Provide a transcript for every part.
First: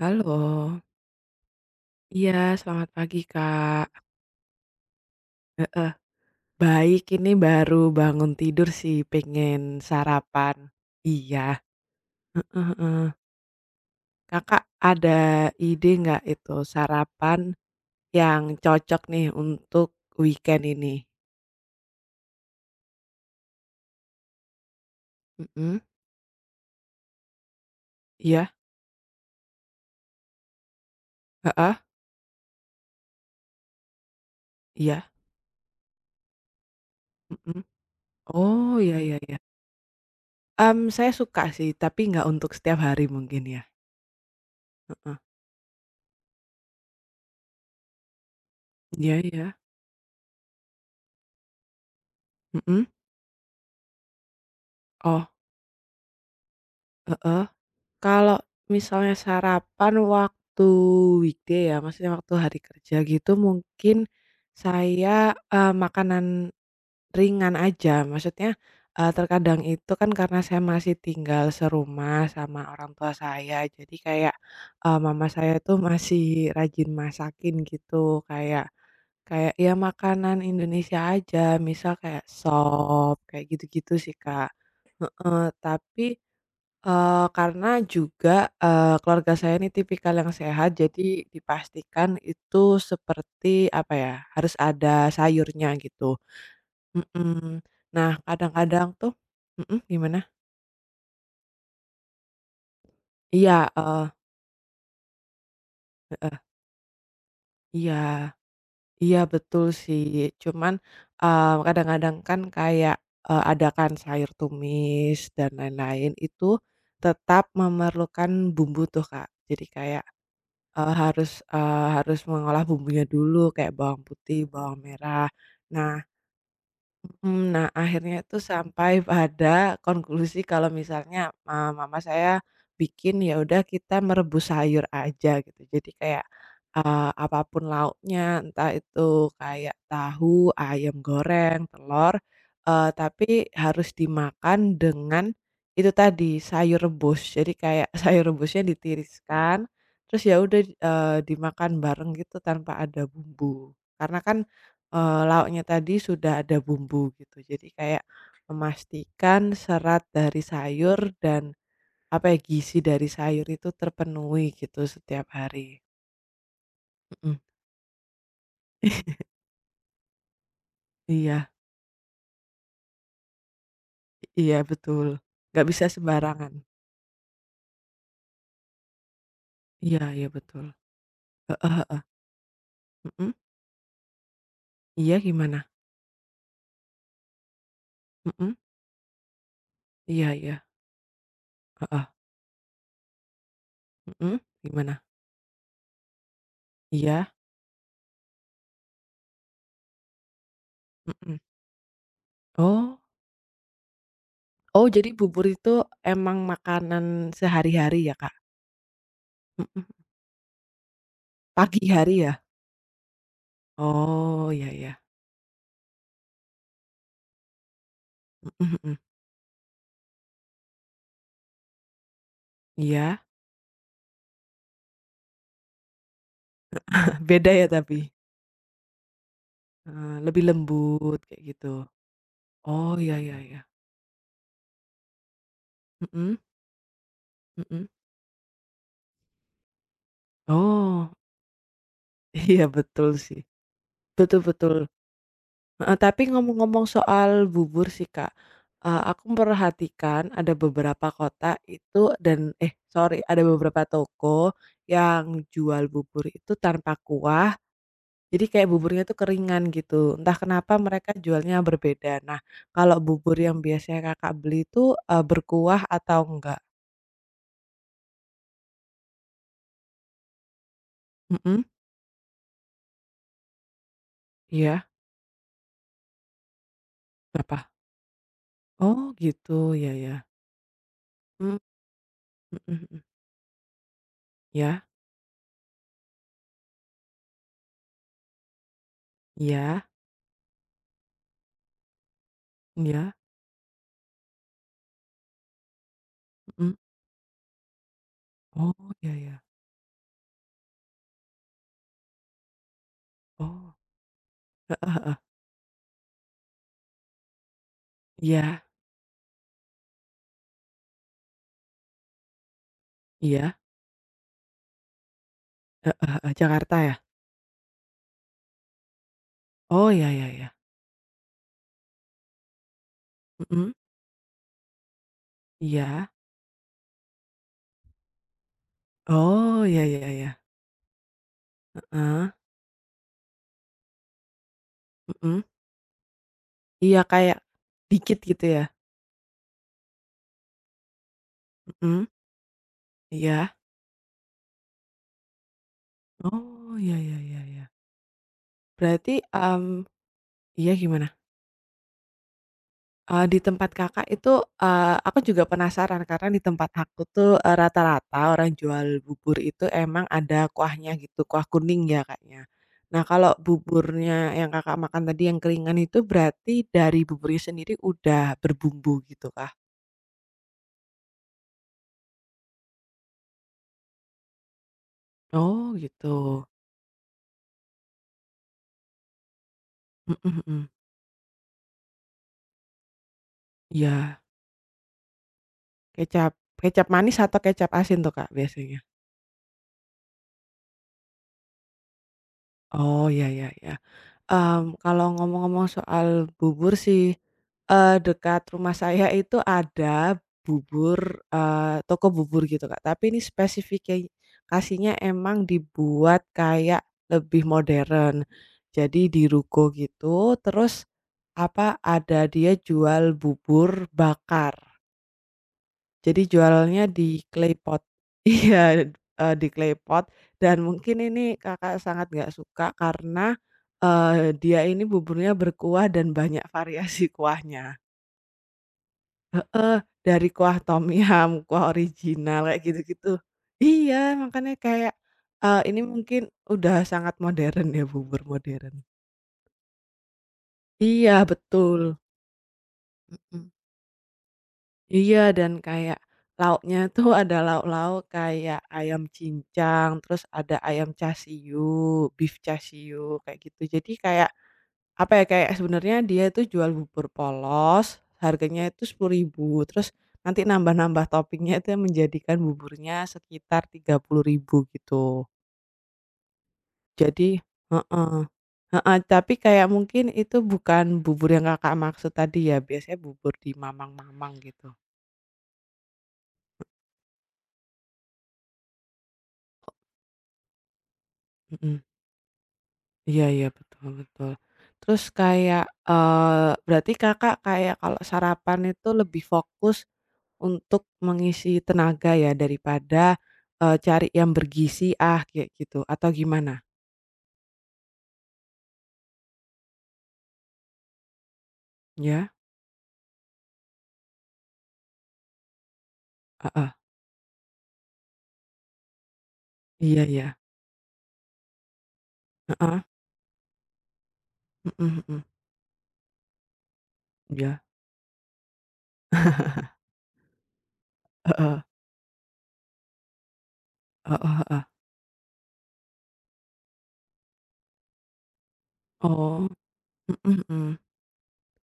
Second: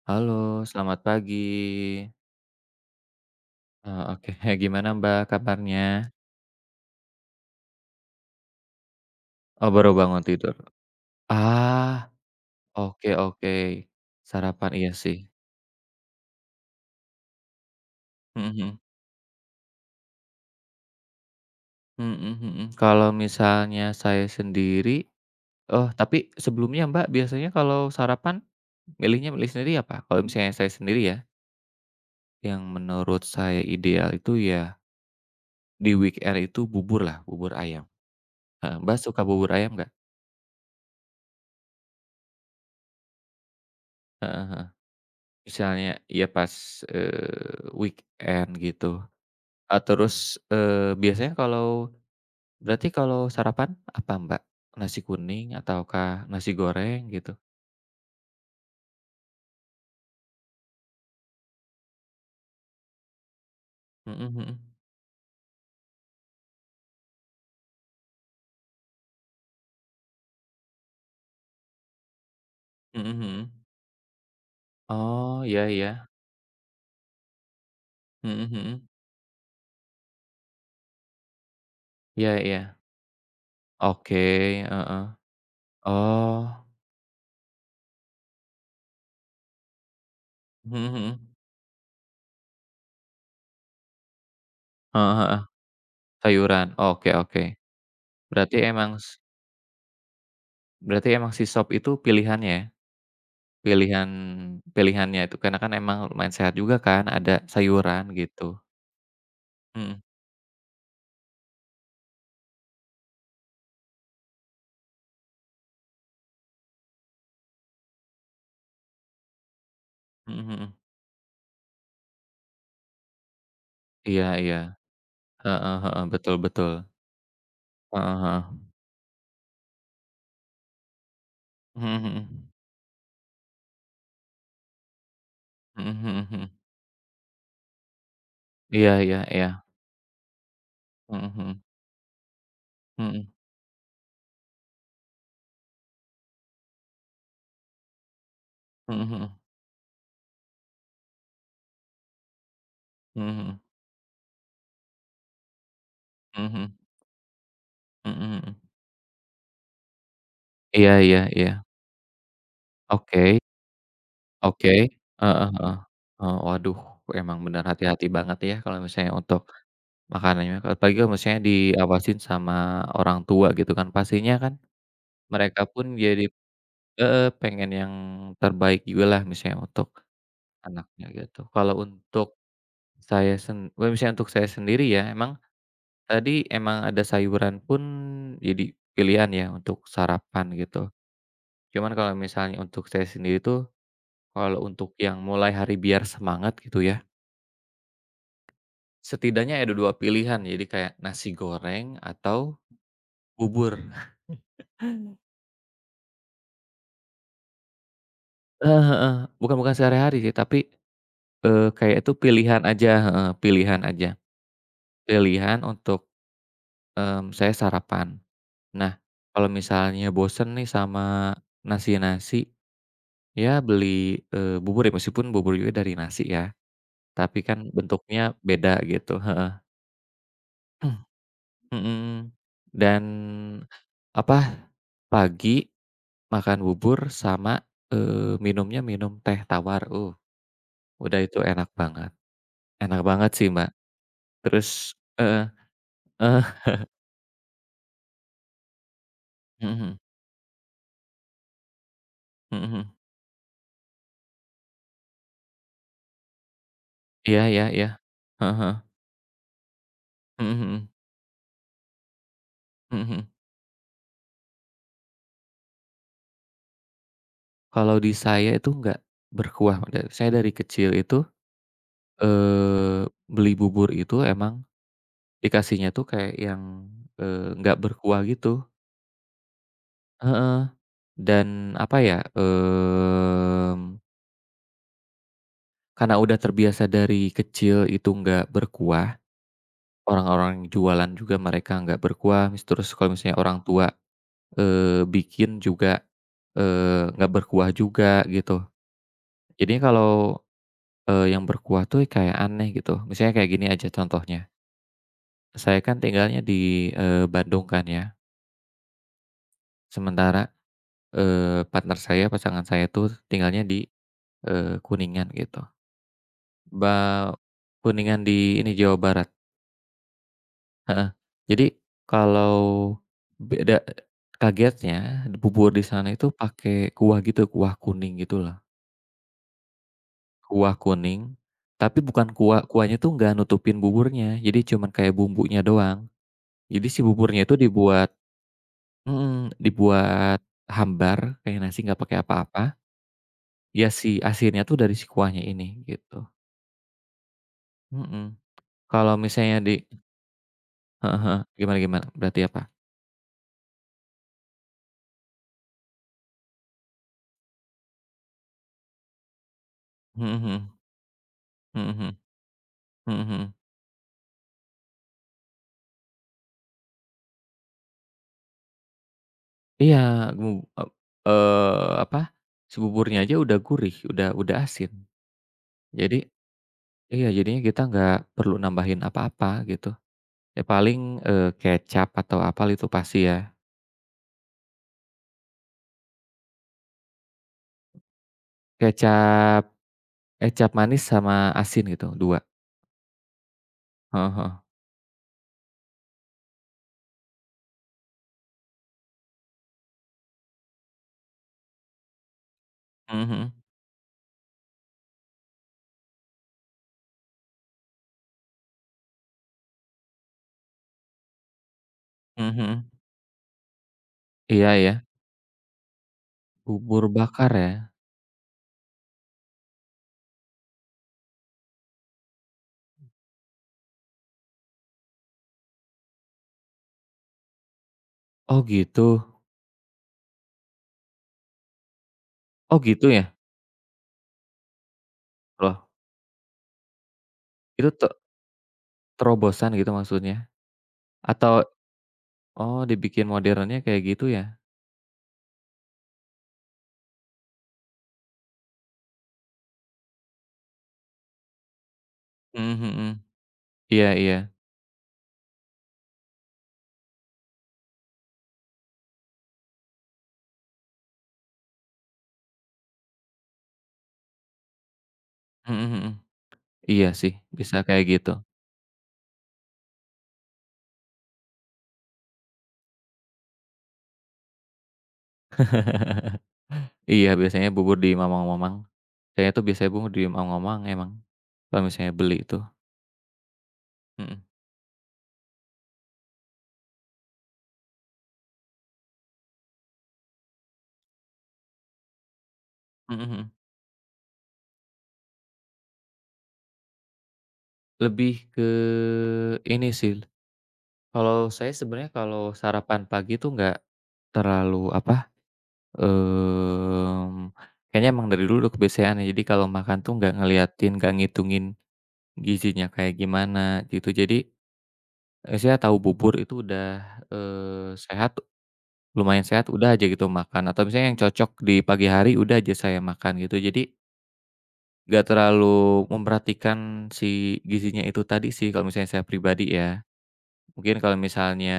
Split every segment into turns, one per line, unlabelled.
Halo,
Halo, selamat pagi.
iya selamat pagi Kak,
Oh, oke. Gimana Mbak kabarnya?
heeh, baik ini baru bangun tidur sih pengen
Oh, baru bangun tidur.
sarapan. Iya,
Ah,
heeh heeh.
oke oke.
Kakak
Sarapan iya sih.
ada ide nggak itu sarapan yang
Mhm mhm.
cocok nih untuk weekend ini?
Mhm mhm. Kalau misalnya saya sendiri
Mhm,
oh, tapi sebelumnya Mbak biasanya kalau sarapan
iya,
milih sendiri apa? Kalau misalnya saya sendiri ya,
heeh,
yang menurut saya ideal itu ya
iya,
di weekend itu bubur lah, bubur
mhm.
ayam. Heeh,
Oh iya
Mbak
iya
suka
iya,
bubur ayam nggak?
saya suka sih tapi nggak untuk setiap hari mungkin ya,
Heeh.
heeh.
Misalnya ya pas, weekend gitu,
Iya iya,
terus, biasanya kalau
mhm,
berarti kalau sarapan apa, Mbak? Nasi
oh,
kuning ataukah nasi goreng gitu?
heeh. Kalau misalnya sarapan waktu weekday ya, maksudnya waktu hari kerja gitu mungkin
Mhm mhm.
saya, makanan ringan aja. Maksudnya, terkadang itu kan karena saya masih tinggal serumah sama orang
Mhm
tua
mhm.
saya, jadi kayak, mama
Oh,
saya
iya
tuh
iya.
masih rajin masakin gitu.
Mhm
Kayak
mhm.
kayak ya makanan Indonesia aja, misal kayak
Iya iya.
sop, kayak gitu-gitu sih, Kak.
Oke, heeh.
Heeh, tapi
Oh.
Karena juga, keluarga saya ini tipikal yang sehat,
Mhm
jadi
mhm.
dipastikan itu seperti apa ya, harus ada
Heeh heeh,
sayurnya gitu.
sayuran. Oke oke.
Mhm. Nah,
Berarti iya. Emang
kadang-kadang
s
tuh mhm, gimana?
berarti emang si sop itu pilihannya ya?
Iya, heeh
Pilihan pilihannya itu karena kan emang lumayan
heeh,
sehat juga kan, ada sayuran
iya
gitu.
iya betul
Mhm,
sih, cuman, kadang-kadang kan kayak, ada kan sayur tumis dan lain-lain, itu tetap memerlukan bumbu tuh, Kak. Jadi kayak
mhm mhm.
Harus mengolah bumbunya dulu kayak bawang
Iya
putih,
iya.
bawang merah.
Heeh
Nah,
heeh, betul betul.
nah,
Heeh
akhirnya itu
heeh.
sampai pada konklusi kalau misalnya,
Mhm
mama saya
mhm.
bikin, ya udah kita merebus sayur aja gitu.
Mhm
Jadi kayak,
mhm mhm.
apa lauknya, entah
Iya iya
itu
iya.
kayak tahu, ayam
Mhm mhm.
goreng, telur,
Mhm.
tapi harus dimakan dengan itu tadi, sayur rebus. Jadi kayak sayur rebusnya
Mhm mhm.
ditiriskan, terus ya udah, dimakan bareng gitu tanpa ada
Mhm mhm.
bumbu. Karena kan lauknya tadi sudah
Mhm
ada
mhm.
bumbu gitu. Jadi kayak
Mhm mhm.
memastikan serat dari
Iya
sayur
iya iya.
dan apa ya, gizi dari
Oke
sayur itu terpenuhi
oke.
gitu setiap
Heeh heeh.
hari.
Waduh, emang
Mhm.
bener hati-hati banget ya kalau misalnya untuk makanannya, apalagi kalau misalnya
Iya
diawasin sama orang tua gitu kan, pastinya kan
iya betul.
mereka
Nggak bisa
pun jadi
sembarangan.
heeh, pengen yang terbaik jugalah misalnya untuk
Iya iya betul.
anaknya gitu.
Heeh heeh. Mhm.
Kalau misalnya untuk saya sendiri ya,
Iya
emang
gimana?
tadi emang ada sayuran pun
Mhm.
jadi pilihan ya untuk
Iya
sarapan
iya.
gitu. Cuman
Heeh.
kalau misalnya untuk saya sendiri tuh,
Mhm.
kalau untuk
Gimana?
yang mulai hari biar semangat gitu ya,
Iya.
setidaknya ada 2 pilihan, jadi kayak nasi
Mhm.
goreng atau
Oh
bubur.
oh jadi bubur itu emang makanan sehari-hari ya, Kak?
Heeh heeh, bukan bukan
Mhm.
sehari-hari sih, tapi,
Pagi
kayak itu
hari ya?
pilihan aja heeh, pilihan aja.
Oh, iya iya.
Pilihan untuk, saya sarapan.
Mhm mhm.
Nah, kalau misalnya bosen nih sama nasi-nasi,
Iya,
ya beli, bubur ya, meskipun bubur juga dari nasi ya, tapi
beda ya
kan
tapi?
bentuknya beda gitu, heeh.
Heeh, lebih lembut kayak gitu.
Mhm,
Oh,
dan
iya iya iya.
apa, pagi
Mhm
makan bubur sama,
mhm.
minumnya minum teh tawar,
Oh,
udah itu
iya
enak
betul
banget
sih.
sih, Mbak.
Betul betul.
Terus heeh,
Heeh, tapi
heeh,
ngomong-ngomong soal bubur sih, Kak, eee, aku
mhm mhm,
memperhatikan ada beberapa kota itu dan
mhm
eh,
mhm.
sorry, ada beberapa toko yang jual bubur itu tanpa
Iya
kuah
iya iya.
Jadi
Heeh
kayak
heeh.
buburnya tuh keringan gitu, entah
Mhm
kenapa
mhm,
mereka jualnya berbeda. Nah, kalau
mhm mhm.
bubur yang biasanya Kakak beli itu, eee, berkuah atau enggak?
Kalau di saya itu nggak berkuah, da saya dari kecil itu,
Mhm,
beli bubur itu emang
iya,
dikasihnya tuh kayak yang,
kenapa?
nggak berkuah gitu
Oh gitu, ya ya,
heeh,
mmm,
dan apa ya,
mhm mhm, iya
karena udah terbiasa dari kecil itu nggak berkuah,
iya
orang-orang yang jualan juga mereka nggak berkuah, mis terus
iya,
kalau misalnya orang tua, bikin juga,
mhm,
nggak berkuah juga gitu.
oh ya ya,
Jadi kalau yang berkuah tuh kayak aneh gitu. Misalnya kayak gini
oh,
aja contohnya,
heeh heeh,
saya kan tinggalnya di, Bandung kan ya,
iya
sementara, partner saya, pasangan saya tuh
iya,
tinggalnya di, Kuningan gitu.
heeh heeh, Jakarta ya?
Ba Kuningan di ini, Jawa Barat
Oh ya ya ya,
heeh. Jadi kalau
mhm,
beda kagetnya bubur di
iya,
sana itu pakai kuah gitu, kuah kuning gitu loh.
oh ya ya ya,
Kuah kuning, tapi
heeh,
bukan kuah kuahnya tuh nggak nutupin buburnya, jadi cuman kayak
mhm,
bumbunya doang. Jadi si
iya kayak
buburnya itu dibuat
dikit gitu ya?
mhm, dibuat hambar kayak nasi nggak
Mhm,
pakai apa-apa,
iya.
ya si asinnya tuh dari si kuahnya ini gitu,
Oh, ya ya ya ya.
mhm.
Berarti,
Kalau misalnya di
mmm, iya gimana?
heeh heeh, gimana gimana? Berarti apa?
Eee, di tempat Kakak itu, eee, aku juga penasaran karena di tempat aku tuh, eee, rata-rata orang jual bubur itu emang
Mhm
ada
mhm,
kuahnya gitu, kuah
mhm
kuning ya,
mhm,
Kaknya. Nah,
mhm
kalau
mhm.
buburnya yang Kakak makan tadi yang keringan itu berarti dari buburnya sendiri udah berbumbu gitu kah?
Iya, mu ep apa, si buburnya aja udah gurih, udah asin.
Oh, gitu.
Jadi iya, jadinya kita nggak perlu nambahin apa-apa gitu.
Mhm
Ya
mhm.
paling, kecap atau apa itu pasti ya,
Iya. Kecap kecap manis atau kecap asin tuh, Kak, biasanya?
kecap kecap manis sama asin gitu, 2.
Oh, ya ya ya.
Heeh heeh,
Mmm, kalau ngomong-ngomong soal bubur sih, eee, dekat rumah saya itu ada bubur, eee, toko bubur gitu, Kak, tapi ini
mhm mhm.
spesifikasinya emang dibuat kayak lebih modern. Jadi di ruko gitu, terus, apa, ada
Mhm
dia
mhm.
jual bubur bakar.
Iya ya,
Jadi jualnya
bubur
di
bakar ya?
Klepot. Iya, eee, di Klepot dan mungkin ini Kakak sangat nggak suka karena, eee, dia ini buburnya berkuah dan banyak variasi kuahnya.
Oh gitu
Heeh, dari kuah tom yum, kuah original, kayak
oh
gitu-gitu.
gitu ya?
Iya, makanya kayak, eee, ini
Loh,
mungkin udah sangat modern ya,
itu te
bubur modern.
terobosan gitu maksudnya?
Iya,
Atau
betul.
oh dibikin
Mhm.
modernnya kayak gitu ya?
Iya, dan kayak lauknya tuh ada lauk-lauk kayak ayam cincang, terus ada ayam chasiu, beef
Mhm mhm.
chasiu, kayak gitu. Jadi
Iya
kayak,
iya.
apa ya, kayak sebenarnya dia itu jual bubur polos, harganya itu 10 ribu. Terus nanti nambah-nambah toppingnya itu yang menjadikan buburnya sekitar 30 ribu gitu.
Mhm mhm. Iya
Jadi
sih, bisa kayak
heeh,
gitu.
heeh, tapi kayak mungkin itu bukan bubur yang Kakak maksud tadi ya, biasanya bubur di mamang-mamang gitu.
Iya, biasanya bubur di mamang-mamang. Kayaknya tuh biasanya bubur di mamang-mamang emang,
Mhm.
kalau misalnya beli tuh.
Iya iya, betul betul.
Mhm.
Terus kayak, eee, berarti Kakak kayak kalau sarapan itu lebih fokus untuk mengisi tenaga ya daripada,
Mhm mhm.
eee, cari yang bergizi, ah, kayak gitu atau gimana?
Lebih ke ini sih, kalau saya sebenarnya
Ya?
kalau sarapan pagi tuh nggak terlalu apa
Heeh.
Mmm, kayaknya emang dari dulu udah kebiasaan ya, jadi kalau
Iya
makan tuh
iya.
nggak ngeliatin, nggak ngitungin
Heeh.
gizinya kayak gimana gitu. Jadi,
Mhm mhm.
saya tahu bubur itu udah,
Iya.
sehat, lumayan sehat, udah aja gitu makan, atau misalnya yang cocok
Heeh.
di pagi hari, udah aja saya makan gitu. Jadi
Heeh heeh.
nggak terlalu memperhatikan si gizinya itu tadi sih kalau misalnya saya
Oh.
pribadi ya.
Mhm mhm.
Mungkin kalau misalnya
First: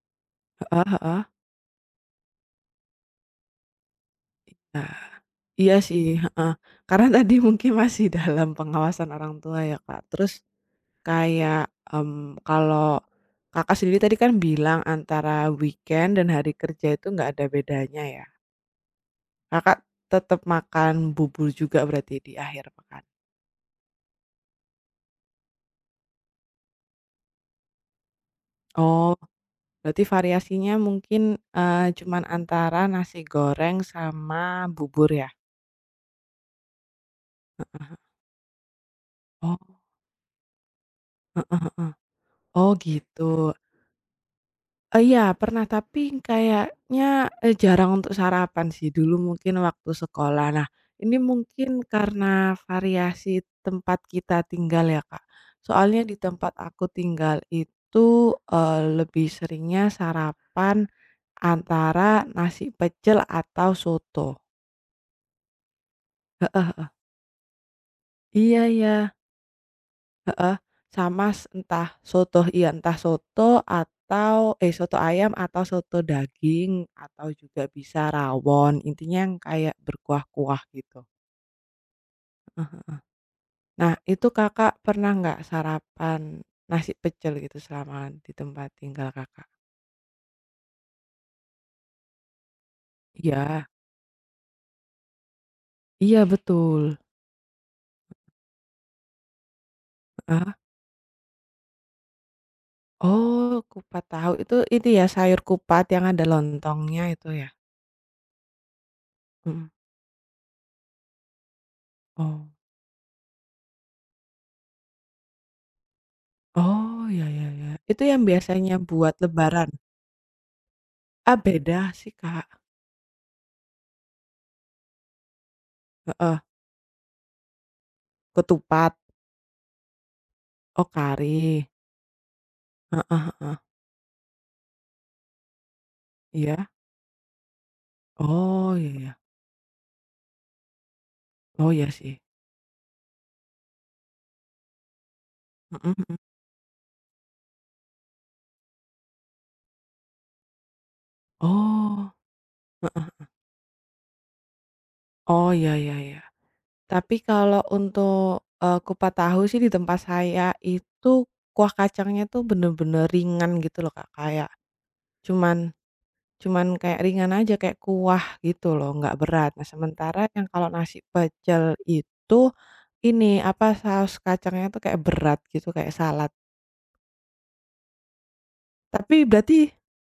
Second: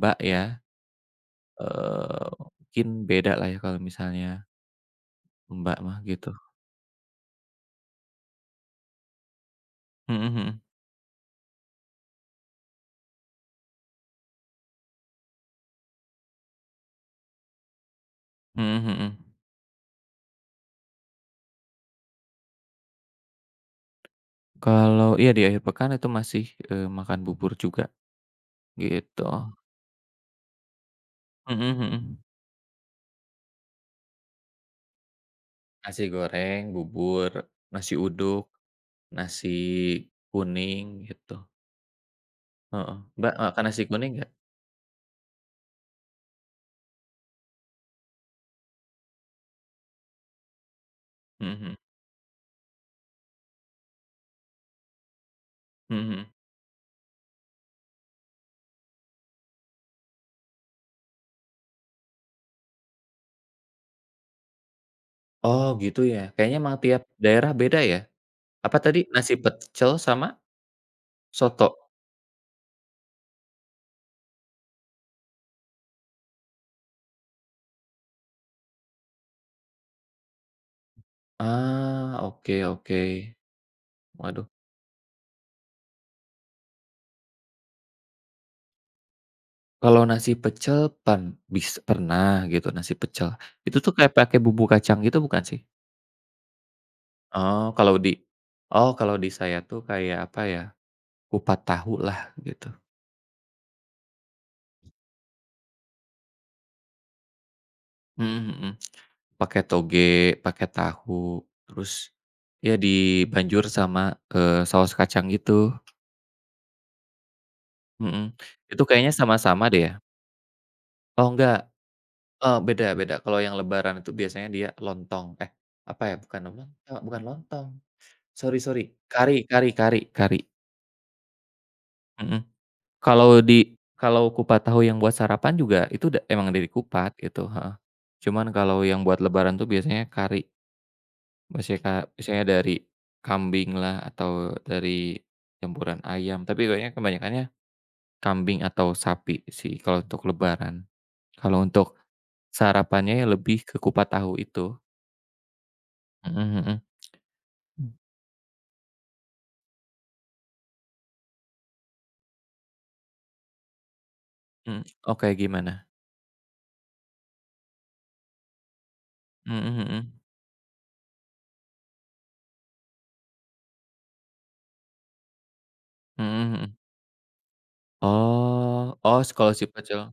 Mbak ya,
Heeh heeh.
eee, mungkin beda lah ya kalau misalnya
Nah, iya
Mbak mah
sih,
gitu.
heeh. Karena tadi mungkin masih dalam pengawasan orang tua ya, Kak.
Mhm
Terus
mhm.
kayak, kalau Kakak sendiri tadi kan bilang antara weekend dan hari kerja itu nggak ada bedanya ya?
Mhm mhm.
Kakak tetap makan bubur juga berarti di akhir pekan?
Kalau iya di akhir pekan itu masih, makan bubur juga
Oh,
gitu.
berarti variasinya mungkin,
Mhm mhm.
cuman antara nasi goreng sama bubur ya?
Nasi goreng, bubur, nasi uduk, nasi
Oh,
kuning gitu,
heeh. Oh
heeh. Mbak
gitu.
makan nasi kuning nggak?
Iya pernah, tapi kayaknya, jarang untuk sarapan sih, dulu mungkin waktu sekolah. Nah, ini
Mhm
mungkin
mhm.
karena variasi tempat kita tinggal ya, Kak.
Mhm
Soalnya di
mhm.
tempat aku tinggal itu, lebih seringnya sarapan antara nasi pecel atau soto.
Oh gitu ya? Kayaknya emang
Heeh,
tiap daerah beda ya?
iya
Apa tadi
iya.
nasi pecel sama
Heeh, sama
soto?
entah soto iya, entah soto atau eh, soto ayam atau soto daging atau juga bisa rawon, intinya yang kayak berkuah-kuah gitu,
Ah, oke
heeh.
oke.
Nah, itu
Waduh,
Kakak pernah nggak sarapan nasi pecel gitu selama di tempat tinggal Kakak?
kalau nasi pecel pan bis pernah gitu nasi pecel,
Iya
itu tuh kayak pakai bumbu kacang gitu bukan sih?
iya betul,
Oh, kalau di oh, kalau di saya tuh kayak apa
heeh.
ya, kupat tahu lah gitu.
Oh, kupat tahu itu ya sayur kupat yang ada lontongnya itu ya?
Mhm mhm. Pakai
Mhm.
toge, pakai tahu, terus
Oh
ya dibanjur sama, saus kacang gitu,
oh, ya ya ya. Itu yang
mhm.
biasanya
Itu kayaknya
buat lebaran?
sama-sama deh ya? Oh
Ah,
enggak,
beda sih, Kak,
beda beda. Kalau yang lebaran itu biasanya dia lontong, eh, apa ya,
heeh,
bukan lontong bukan lontong, sorry sorry.
ketupat,
Kari kari kari kari,
oh kari,
mhm.
heeh
Kalau
heeh,
di kalau kupat tahu yang buat sarapan juga itu da emang dari
iya,
kupat gitu, heeh. Cuman
oh
kalau
iya
yang
iya,
buat lebaran tuh biasanya kari,
oh
biasanya
iya
ka
sih,
biasanya dari kambinglah atau dari
mhm
campuran
mhm,
ayam, tapi kayaknya kebanyakannya kambing atau sapi sih kalau untuk lebaran. Kalau untuk
oh,
sarapannya
heeh,
ya lebih ke kupat tahu itu.
oh iya iya iya.
Mhm mhm.
Tapi kalau untuk, kupat tahu sih di tempat saya itu kuah kacangnya tuh bener-bener ringan gitu loh, Kak, kayak
Mhm, oh kayak
cuman
gimana?
cuman kayak ringan aja kayak kuah gitu loh, nggak berat. Nah,
Mhm
sementara
mhm.
yang kalau nasi pecel itu ini, apa, saus kacangnya tuh kayak berat gitu, kayak salad.
Mhm mhm. Oh,
Tapi
oh s kalau
berarti
si pecel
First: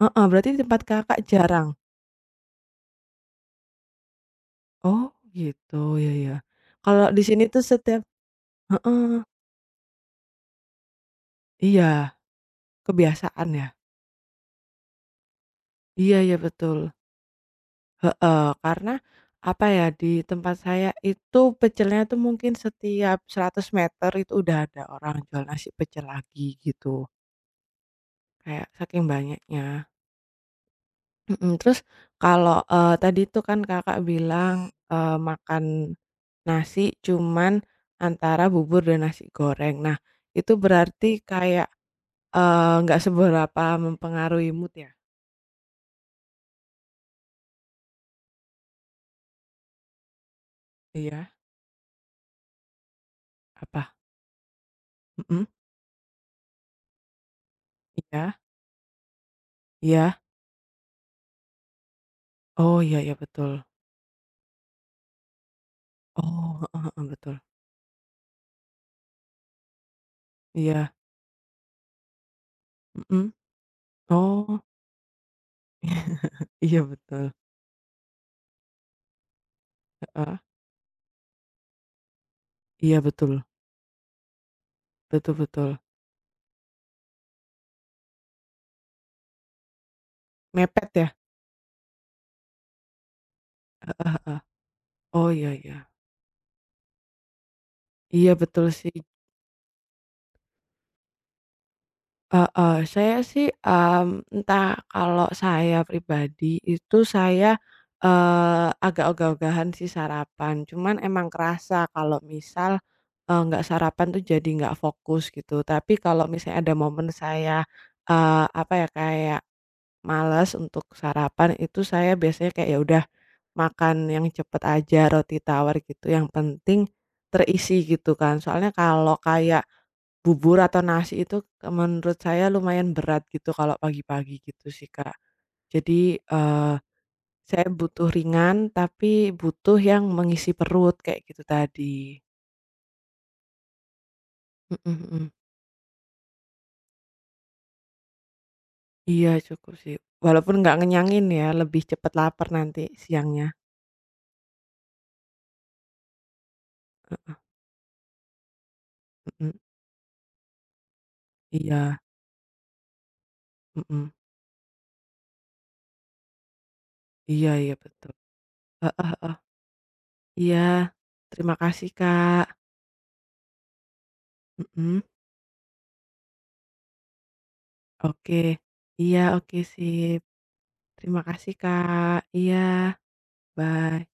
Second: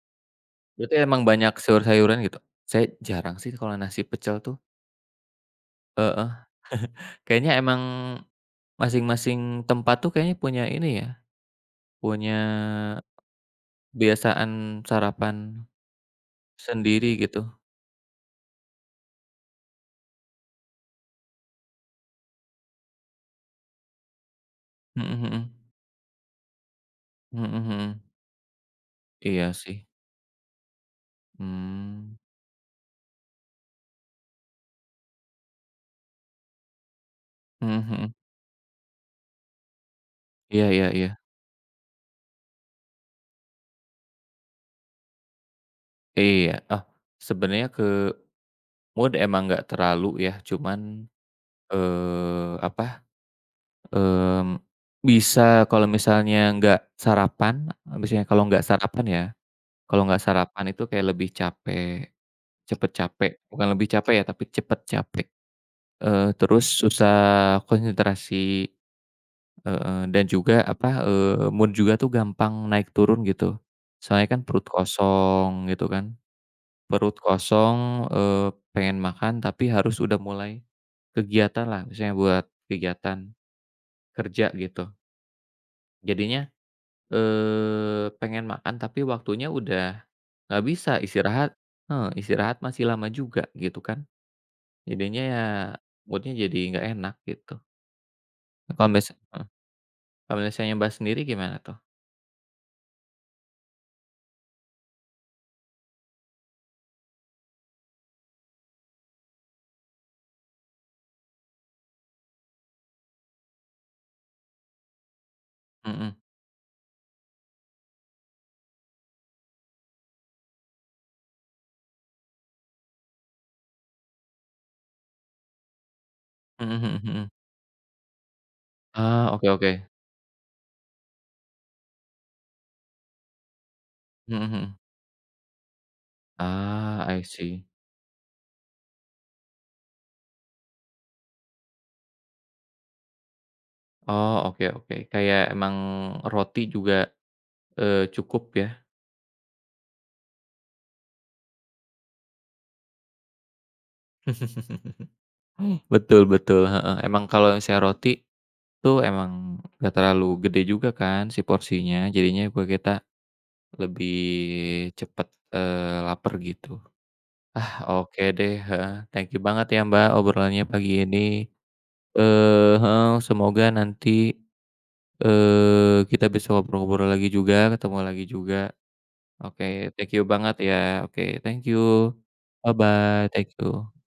heeh, berarti di tempat
berarti
Kakak
emang banyak
jarang?
sayur-sayuran gitu? Saya jarang sih kalau nasi pecel tuh
Oh gitu, ya
heeh.
ya. Kalau di sini
Kayaknya
tuh
emang
setiap heeh,
masing-masing tempat tuh kayaknya punya ini ya,
iya,
punya
kebiasaan ya?
kebiasaan sarapan
Iya iya betul,
sendiri gitu.
heeh, karena apa ya, di tempat saya itu pecelnya tuh mungkin setiap 100 meter itu udah ada
Mhm
orang jual
mhm.
nasi pecel lagi gitu,
Mhm mhm.
kayak saking
Iya
banyaknya.
sih.
Mhm, terus
Mmm.
kalau, tadi tuh kan Kakak bilang, makan nasi cuman
Mhm mhm.
antara bubur dan nasi goreng. Nah, itu
Iya iya iya.
berarti kayak, nggak seberapa mempengaruhi mood ya?
Iya. Oh, sebenarnya ke mood emang nggak terlalu ya, cuman,
Iya,
apa,
apa?
mmm,
Mhm,
bisa kalau misalnya nggak sarapan, misalnya
iya
kalau nggak sarapan ya kalau nggak
iya.
sarapan itu kayak lebih capek,
Oh,
cepet
iya iya
capek,
betul.
bukan lebih capek ya, tapi cepet capek,
Oh,
terus
heeh heeh, betul.
susah konsentrasi, heeh, dan juga
Iya,
apa, mood juga tuh gampang naik turun
mhm.
gitu. Soalnya kan
Oh,
perut kosong gitu kan,
iya
perut
betul,
kosong, eee, pengen makan tapi harus udah
heeh.
mulai kegiatan lah, misalnya buat
Iya
kegiatan
betul,
kerja gitu.
betul betul.
Jadinya pengen makan tapi waktunya udah nggak
Mepet
bisa
ya?
istirahat heeh, istirahat masih lama juga gitu kan.
Heeh heeh.
Jadinya
Oh,
ya
iya iya.
mood-nya jadi nggak enak gitu.
Iya betul
Nah kalau
sih.
biasa heeh, kalau misalnya Mbak sendiri gimana tuh?
Heeh, saya sih, entah kalau saya pribadi itu saya, agak ogah-ogahan sih sarapan, cuman emang kerasa kalau misal, nggak sarapan tuh jadi nggak fokus gitu. Tapi
Mhm,
kalau misalnya ada momen saya, apa ya, kayak males untuk sarapan itu saya biasanya kayak, ya udah makan yang cepet aja, roti tawar gitu, yang
mhm
penting
mhm mhm.
terisi gitu kan. Soalnya kalau
Ah, oke
kayak
oke.
bubur atau nasi itu menurut saya lumayan berat gitu kalau
Mhm
pagi-pagi gitu
mhm.
sih, Kak. Jadi,
Ah, I see.
saya butuh ringan tapi butuh yang mengisi perut kayak gitu tadi.
Oh, oke
Mhm
oke.
mhm.
Kayak emang roti juga, cukup ya.
Iya cukup sih, walaupun nggak ngenyangin ya, lebih cepet lapar nanti siangnya.
Betul betul, heeh. Emang kalau misalnya roti tuh
Mhm,
emang gak terlalu gede juga kan si
iya,
porsinya, jadinya kita
mhm.
lebih cepet, laper gitu.
Iya
Ah,
iya betul.
oke deh, heeh,
Heeh
thank
heeh.
you banget ya Mbak,
Iya.
obrolannya pagi ini,
Terima kasih, Kak.
eh heeh, semoga nanti,
Mhm,
eh kita bisa ngobrol-ngobrol lagi juga, ketemu lagi
oke.
juga.
Iya, oke
Oke, thank
sip.
you banget ya,
Terima
oke,
kasih,
thank you,
Kak. Iya,
bye-bye, thank
bye.
you.